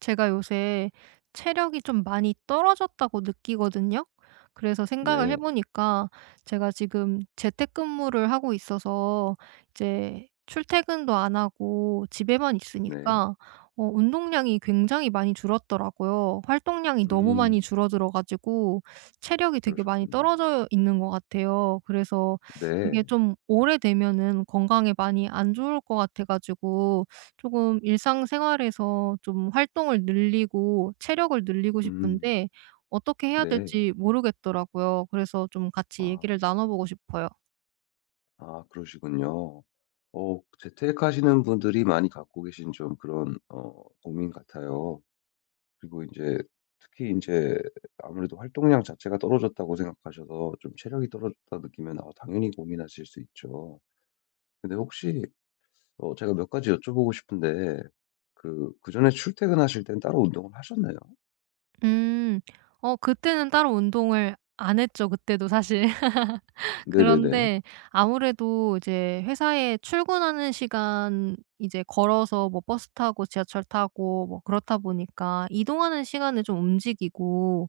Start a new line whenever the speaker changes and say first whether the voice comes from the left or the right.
right: 제가 요새 체력이 좀 많이 떨어졌다고 느끼거든요. 그래서 생각을
left: 네.
right: 해보니까 제가 지금 재택근무를 하고 있어서 이제 출퇴근도 안 하고 집에만
left: 네.
right: 있으니까 운동량이 굉장히 많이 줄었더라고요. 활동량이 너무 많이
left: 음.
right: 줄어들어가지고 체력이 되게 많이
left: 그러셨군요.
right: 떨어져 있는 것 같아요. 그래서
left: 네.
right: 이게 좀 오래되면은 건강에 많이 안 좋을 것 같아가지고 조금 일상생활에서 좀 활동을 늘리고 체력을 늘리고
left: 음.
right: 싶은데 어떻게 해야
left: 네.
right: 될지 모르겠더라고요. 그래서 좀 같이
left: 아.
right: 얘기를 나눠 보고 싶어요.
left: 아 그러시군요. 어 재테크하시는 분들이 많이 갖고 계신 좀 그런 어 고민 같아요. 그리고 이제 특히 이제 아무래도 활동량 자체가 떨어졌다고 생각하셔서 좀 체력이 떨어졌다 느끼면 아 당연히 고민하실 수 있죠. 근데 혹시 어 제가 몇 가지 여쭤보고 싶은데 그 그전에 출퇴근하실 땐 따로 운동을 하셨나요?
right: 음. 그때는 따로 운동을 안 했죠, 그때도 사실.
left: 네네네.
right: 그런데 아무래도 이제 회사에 출근하는 시간 이제 걸어서 뭐 버스 타고 지하철 타고 뭐 그렇다 보니까 이동하는 시간에 좀 움직이고,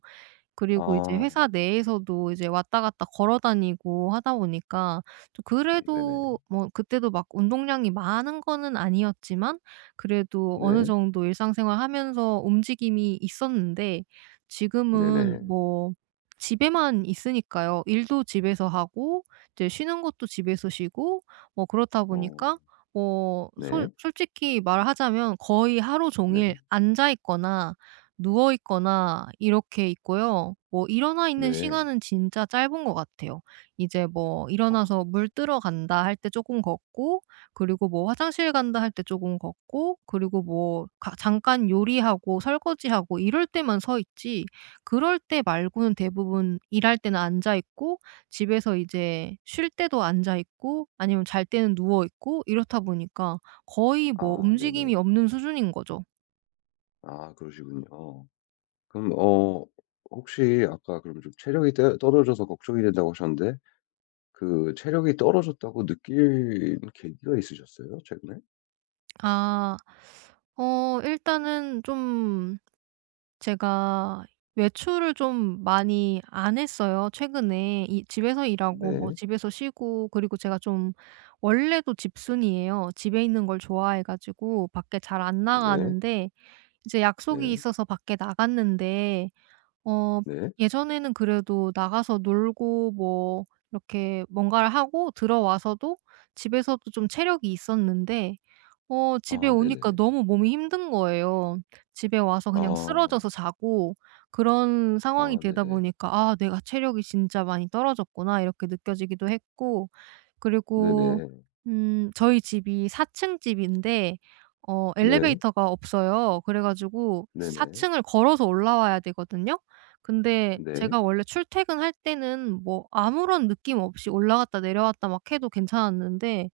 right: 그리고 이제
left: 아.
right: 회사 내에서도 이제 왔다 갔다 걸어 다니고 하다 보니까 좀 그래도
left: 네네.
right: 뭐 그때도 막 운동량이 많은 거는 아니었지만 그래도 어느
left: 네.
right: 정도 일상생활하면서 움직임이 있었는데, 지금은
left: 네네.
right: 뭐 집에만 있으니까요. 일도 집에서 하고 이제 쉬는 것도 집에서 쉬고 뭐 그렇다
left: 어.
right: 보니까 뭐 솔
left: 네.
right: 솔직히 말하자면 거의 하루 종일
left: 네.
right: 앉아 있거나 누워 있거나 이렇게 있고요. 뭐 일어나 있는
left: 네.
right: 시간은 진짜 짧은 것 같아요. 이제 뭐
left: 아.
right: 일어나서 '물 뜨러 간다.' 할 때 조금 걷고, 그리고 뭐 '화장실 간다.' 할 때 조금 걷고, 그리고 뭐 가 잠깐 요리하고 설거지하고 이럴 때만 서 있지, 그럴 때 말고는 대부분 일할 때는 앉아 있고, 집에서 이제 쉴 때도 앉아 있고, 아니면 잘 때는 누워 있고, 이렇다 보니까 거의 뭐
left: 아 네네.
right: 움직임이 없는 수준인 거죠.
left: 아 그러시군요. 그럼 어 혹시 아까 그럼 좀 체력이 떨 떨어져서 걱정이 된다고 하셨는데 그 체력이 떨어졌다고 느낀 계기가 있으셨어요? 최근에?
right: 아. 일단은 좀 제가 외출을 좀 많이 안 했어요, 최근에. 이 집에서 일하고 뭐
left: 네.
right: 집에서 쉬고, 그리고 제가 좀 원래도 집순이에요. 집에 있는 걸 좋아해 가지고 밖에 잘 안
left: 네.
right: 나가는데 이제 약속이
left: 네.
right: 있어서 밖에 나갔는데, 어
left: 네.
right: 예전에는 그래도 나가서 놀고 뭐 이렇게 뭔가를 하고 들어와서도 집에서도 좀 체력이 있었는데, 집에
left: 아
right: 오니까
left: 네네.
right: 너무 몸이 힘든 거예요. 집에 와서 그냥
left: 아.
right: 쓰러져서 자고, 그런 상황이
left: 아
right: 되다
left: 네네.
right: 보니까 '아, 내가 체력이 진짜 많이 떨어졌구나.' 이렇게 느껴지기도 했고, 그리고
left: 네네.
right: 저희 집이 4층 집인데
left: 네.
right: 엘리베이터가 없어요. 그래 가지고 4
left: 네네.
right: 층을 걸어서 올라와야 되거든요. 근데
left: 네.
right: 제가 원래 출퇴근할 때는 뭐 아무런 느낌 없이 올라갔다 내려왔다 막 해도 괜찮았는데,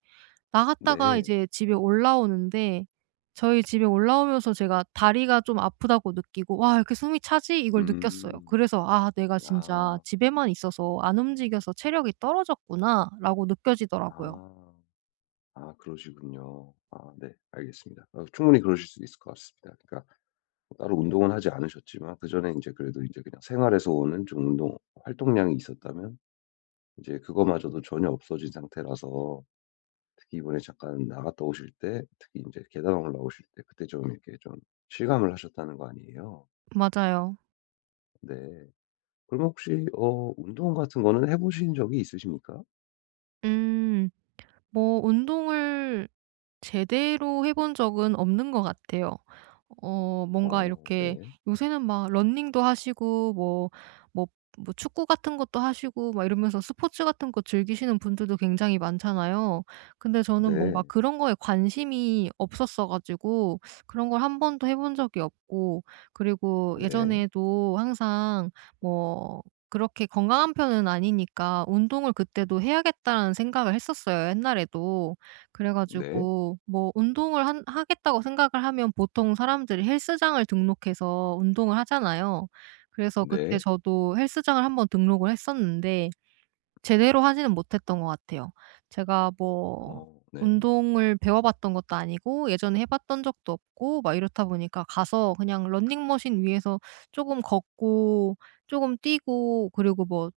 right: 나갔다가
left: 네.
right: 이제 집에 올라오는데, 저희 집에 올라오면서 제가 다리가 좀 아프다고 느끼고 '와, 이렇게 숨이 차지?' 이걸 느꼈어요.
left: 음.
right: 그래서 '아, 내가 진짜
left: 아.
right: 집에만 있어서 안 움직여서 체력이 떨어졌구나.'라고 느껴지더라고요.
left: 아. 아 그러시군요. 아 네 알겠습니다. 어 충분히 그러실 수 있을 것 같습니다. 그러니까 뭐 따로 운동은 하지 않으셨지만 그전에 이제 그래도 이제 그냥 생활에서 오는 좀 운동 활동량이 있었다면 이제 그거마저도 전혀 없어진 상태라서 특히 이번에 잠깐 나갔다 오실 때 특히 이제 계단 올라오실 때 그때 좀 이렇게 좀 실감을 하셨다는 거 아니에요?
right: 맞아요.
left: 네. 그럼 혹시 어 운동 같은 거는 해 보신 적이 있으십니까?
right: 음. 뭐 운동을 제대로 해본 적은 없는 것 같아요. 뭔가
left: 어
right: 이렇게
left: 네.
right: 요새는 막 러닝도 하시고 뭐 뭐 뭐 축구 같은 것도 하시고 막 이러면서 스포츠 같은 거 즐기시는 분들도 굉장히 많잖아요. 근데 저는 뭔가
left: 네.
right: 그런 거에 관심이 없었어 가지고 그런 걸 한 번도 해본 적이 없고, 그리고
left: 네.
right: 예전에도 항상 뭐 그렇게 건강한 편은 아니니까 '운동을 그때도 해야겠다.'라는 생각을 했었어요, 옛날에도. 그래
left: 네.
right: 가지고 뭐 운동을 한 하겠다고 생각을 하면 보통 사람들이 헬스장을 등록해서 운동을 하잖아요. 그래서 그때
left: 네.
right: 저도 헬스장을 한번 등록을 했었는데 제대로 하지는 못했던 것 같아요. 제가 뭐
left: 어 네.
right: 운동을 배워 봤던 것도 아니고 예전에 해 봤던 적도 없고 막 이렇다 보니까 가서 그냥 러닝머신 위에서 조금 걷고, 조금 뛰고, 그리고 뭐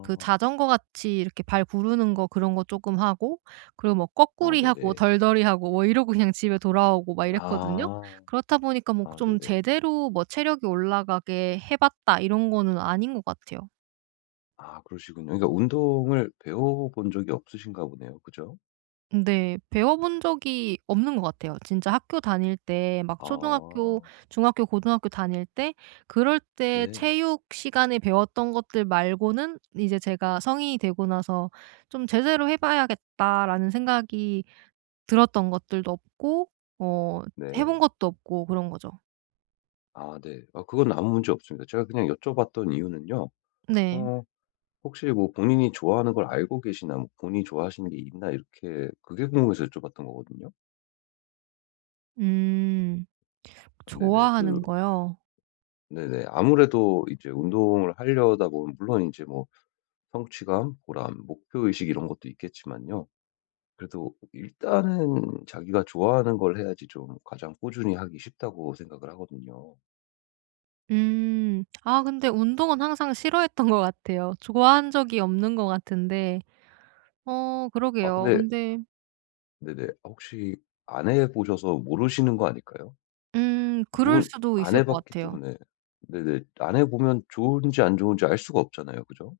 right: 그 자전거 같이 이렇게 발 구르는 거, 그런 거 쪼끔 하고, 그리고 뭐
left: 아
right: 거꾸리 하고
left: 네네.
right: 덜덜이 하고 뭐 이러고 그냥 집에 돌아오고 막 이랬거든요.
left: 아.
right: 그렇다 보니까 뭐
left: 아
right: 좀
left: 네네.
right: 제대로 뭐 '체력이 올라가게 해 봤다.' 이런 거는 아닌 것 같아요.
left: 아 그러시군요. 그러니까 운동을 배워 본 적이 없으신가 보네요. 그죠?
right: 네. 배워 본 적이 없는 것 같아요. 진짜 학교 다닐 때 막 초등학교,
left: 아.
right: 중학교, 고등학교 다닐 때, 그럴 때
left: 네.
right: 체육 시간에 배웠던 것들 말고는 이제 제가 성인이 되고 나서 '좀 제대로 해 봐야겠다.'라는 생각이 들었던 것들도 없고 어 해
left: 네.
right: 본 것도 없고 그런 거죠.
left: 아 네. 아 그건 아무 문제 없습니다. 제가 그냥 여쭤봤던 이유는요.
right: 네.
left: 어 혹시 뭐 본인이 좋아하는 걸 알고 계시나 뭐 본인이 좋아하시는 게 있나 이렇게 그게 궁금해서 여쭤봤던 거거든요.
right: 음.
left: 네네. 그
right: 좋아하는 거요?
left: 네네. 아무래도 이제 운동을 하려다 보면 물론 이제 뭐 성취감, 보람, 목표의식 이런 것도 있겠지만요. 그래도 일단은 자기가 좋아하는 걸 해야지 좀 가장 꾸준히 하기 쉽다고 생각을 하거든요.
right: 아, 근데 운동은 항상 싫어했던 것 같아요. 좋아한 적이 없는 것 같은데
left: 아
right: 그러게요.
left: 근데
right: 근데
left: 네네. 아 혹시 안 해 보셔서 모르시는 거 아닐까요?
right: 그럴
left: 좋은
right: 수도
left: 안
right: 있을
left: 해
right: 것
left: 봤기
right: 같아요.
left: 때문에 네네. 안 해 보면 좋은지 안 좋은지 알 수가 없잖아요. 그죠?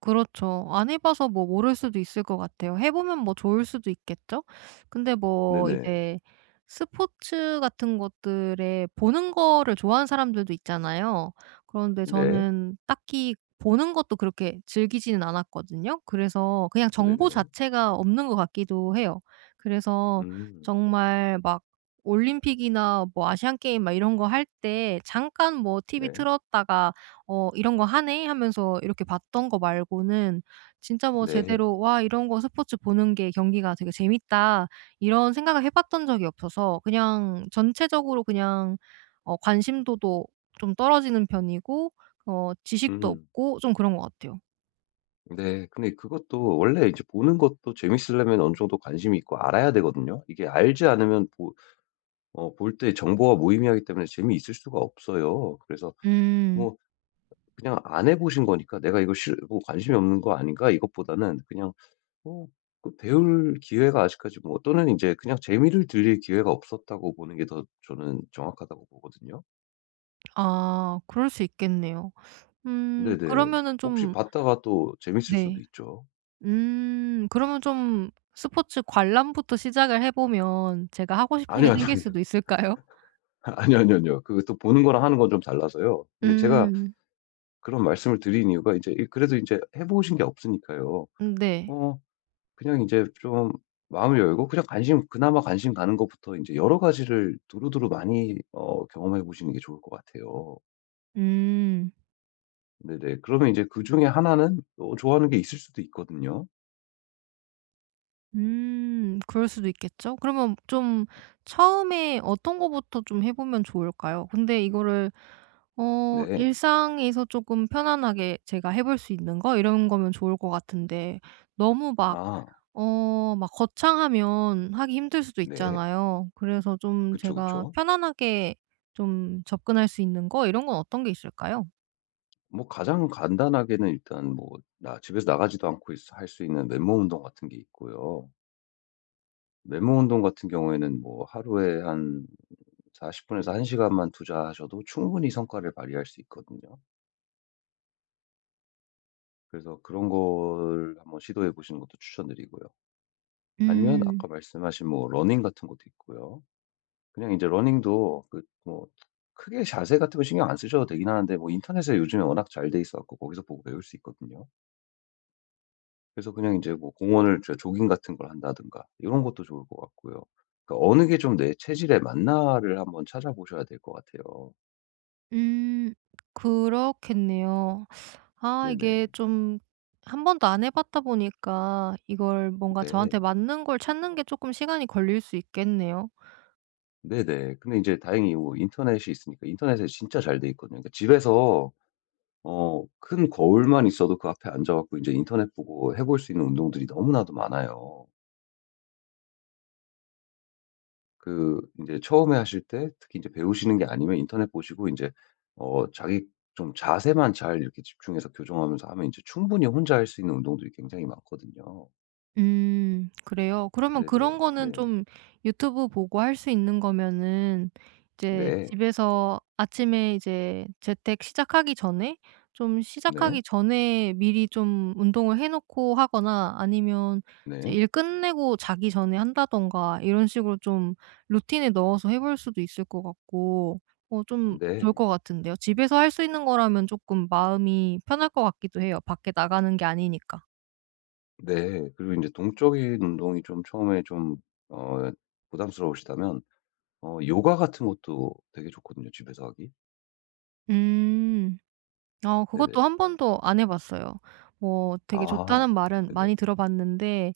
right: 그렇죠. 안 해 봐서 뭐 모를 수도 있을 것 같아요. 해 보면 뭐 좋을 수도 있겠죠? 근데 뭐
left: 네네.
right: 이제 스포츠 같은 것들에 보는 거를 좋아하는 사람들도 있잖아요. 그런데
left: 네.
right: 저는 딱히 보는 것도 그렇게 즐기지는 않았거든요. 그래서 그냥 정보
left: 네네.
right: 자체가 없는 것 같기도 해요. 그래서
left: 음.
right: 정말 막 올림픽이나 뭐 아시안게임 막 이런 거 할 때 잠깐 뭐 TV
left: 네.
right: 틀었다가 '이런 거 하네.' 하면서 이렇게 봤던 거 말고는 진짜 뭐
left: 네.
right: 제대로 '와, 이런 거 스포츠 보는 게, 경기가 되게 재밌다.' 이런 생각을 해 봤던 적이 없어서 그냥 전체적으로 그냥 관심도도 좀 떨어지는 편이고 지식도
left: 음.
right: 없고 좀 그런 것 같아요.
left: 네. 근데 그것도 원래 이제 보는 것도 재밌으려면 어느 정도 관심이 있고 알아야 되거든요. 이게 알지 않으면 보 어 볼 때 정보가 무의미하기 때문에 재미있을 수가 없어요. 그래서
right: 음.
left: 뭐 그냥 안 해 보신 거니까 '내가 이거 싫 뭐 관심이 없는 거 아닌가?' 이것보다는 그냥 어 그 배울 기회가 아직까지 뭐 또는 이제 그냥 재미를 들릴 기회가 없었다고 보는 게 더 저는 정확하다고 보거든요.
right: 아, 그럴 수 있겠네요.
left: 네네.
right: 그러면은
left: 혹시
right: 좀,
left: 봤다가 또 재밌을 수도
right: 네.
left: 있죠.
right: 그러면 좀 스포츠 관람부터 시작을 해 보면 제가 하고 싶은 게
left: 아니요, 아니요,
right: 생길
left: 아니요.
right: 수도 있을까요?
left: 아니요, 아니요, 아니요. 그또 보는 거랑 하는 건 좀 달라서요. 근데 제가
right: 음.
left: 그런 말씀을 드린 이유가 이제 이 그래도 이제 해 보신 게 없으니까요.
right: 네.
left: 어 그냥 이제 좀 마음을 열고 그냥 관심 그나마 관심 가는 것부터 이제 여러 가지를 두루두루 많이 어 경험해 보시는 게 좋을 것 같아요.
right: 음.
left: 네네. 그러면 이제 그중에 하나는 또 좋아하는 게 있을 수도 있거든요.
right: 음. 그럴 수도 있겠죠. 그러면 좀 처음에 어떤 거부터 좀 해 보면 좋을까요? 근데 이거를
left: 네.
right: 일상에서 쪼끔 편안하게 제가 해볼 수 있는 거, 이런 거면 좋을 것 같은데, 너무 막
left: 아
right: 막 거창하면 하기 힘들 수도
left: 네.
right: 있잖아요. 그래서 좀
left: 그쵸,
right: 제가
left: 그쵸.
right: 편안하게 좀 접근할 수 있는 거, 이런 건 어떤 게 있을까요?
left: 뭐 가장 간단하게는 일단 뭐 나 집에서 나가지도 않고 할 수 있는 맨몸 운동 같은 게 있고요. 맨몸 운동 같은 경우에는 뭐 하루에 한 40분 분에서 1시간 시간만 투자하셔도 충분히 성과를 발휘할 수 있거든요. 그래서 그런 걸 한번 시도해 보시는 것도 추천드리고요. 아니면
right: 음.
left: 아까 말씀하신 뭐 러닝 같은 것도 있고요. 그냥 이제 러닝도 그 뭐 크게 자세 같은 거 신경 안 쓰셔도 되긴 하는데 뭐 인터넷에 요즘에 워낙 잘 돼 있어 갖고 거기서 보고 배울 수 있거든요. 그래서 그냥 이제 뭐 공원을 저 조깅 같은 걸 한다든가 이런 것도 좋을 것 같고요. 그러니까 어느 게 좀 내 체질에 맞나를 한번 찾아보셔야 될 것 같아요.
right: 음. 그렇겠네요. 아,
left: 네네.
right: 이게 좀 한 번도 안 해 봤다 보니까 이걸 뭔가
left: 네.
right: 저한테 맞는 걸 찾는 게 조금 시간이 걸릴 수 있겠네요.
left: 네네. 근데 이제 다행히 뭐 인터넷이 있으니까 인터넷에 진짜 잘 돼 있거든요. 그러니까 집에서 어 큰 거울만 있어도 그 앞에 앉아 갖고 인제 인터넷 보고 해볼 수 있는 운동들이 너무나도 많아요. 그 이제 처음에 하실 때 특히 이제 배우시는 게 아니면 인터넷 보시고 이제 어 자기 좀 자세만 잘 이렇게 집중해서 교정하면서 하면 이제 충분히 혼자 할 수 있는 운동들이 굉장히 많거든요.
right: 그래요? 그러면
left: 네네.
right: 그런 거는
left: 네.
right: 좀 유튜브 보고 할 수 있는 거면은 이제
left: 네.
right: 집에서 아침에 이제 재택 시작하기 전에 좀,
left: 네.
right: 시작하기 전에 미리 좀 운동을 해 놓고 하거나, 아니면 이제
left: 네.
right: 일 끝내고 자기 전에 한다든가 이런 식으로 좀 루틴에 넣어서 해볼 수도 있을 것 같고 좀
left: 네.
right: 좋을 것 같은데요. 집에서 할 수 있는 거라면 조금 마음이 편할 것 같기도 해요, 밖에 나가는 게 아니니까.
left: 네. 그리고 이제 동적인 운동이 좀 처음에 좀 어 부담스러우시다면 어 요가 같은 것도 되게 좋거든요 집에서 하기.
right: 음.
left: 네네.
right: 그것도 한 번도 안 해 봤어요. 뭐 되게
left: 아
right: 좋다는 말은
left: 네네.
right: 많이 들어 봤는데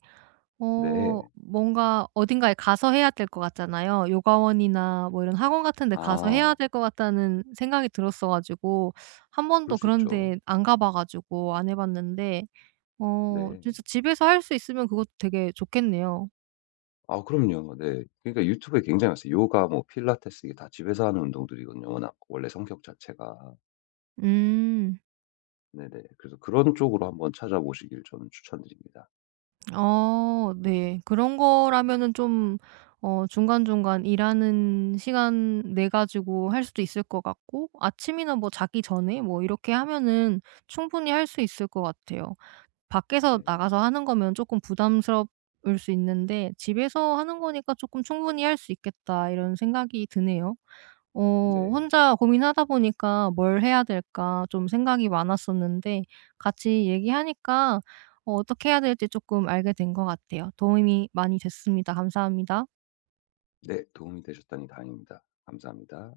left: 네.
right: 뭔가 어딘가에 가서 해야 될 것 같잖아요. 요가원이나 뭐 이런 학원 같은 데 가서 해야
left: 아
right: 될 것 같다는 생각이 들었어 가지고 한
left: 그럴
right: 번도
left: 수
right: 그런
left: 있죠.
right: 데 안 가봐 가지고 안 해 봤는데
left: 네.
right: 진짜 집에서 할 수 있으면 그것도 되게 좋겠네요.
left: 아 그럼요. 네. 그러니까 유튜브에 굉장히 많어요 요가 뭐 필라테스 이게 다 집에서 하는 운동들이거든요 워낙 원래 성격 자체가.
right: 음.
left: 네네. 그래서 그런 쪽으로 한번 찾아보시길 저는 추천드립니다.
right: 어 네. 그런 거라면은 좀 중간중간 일하는 시간 내 가지고 할 수도 있을 것 같고, 아침이나 뭐 자기 전에 뭐 이렇게 하면은 충분히 할 수 있을 것 같아요. 밖에서
left: 네.
right: 나가서 하는 거면 조금 부담스러울 수 있는데 집에서 하는 거니까 조금 '충분히 할 수 있겠다.' 이런 생각이 드네요.
left: 네.
right: 혼자 고민하다 보니까 '뭘 해야 될까.' 좀 생각이 많았었는데, 같이 얘기하니까 어떻게 해야 될지 조금 알게 된 것 같아요. 도움이 많이 됐습니다. 감사합니다.
left: 네 도움이 되셨다니 다행입니다. 감사합니다.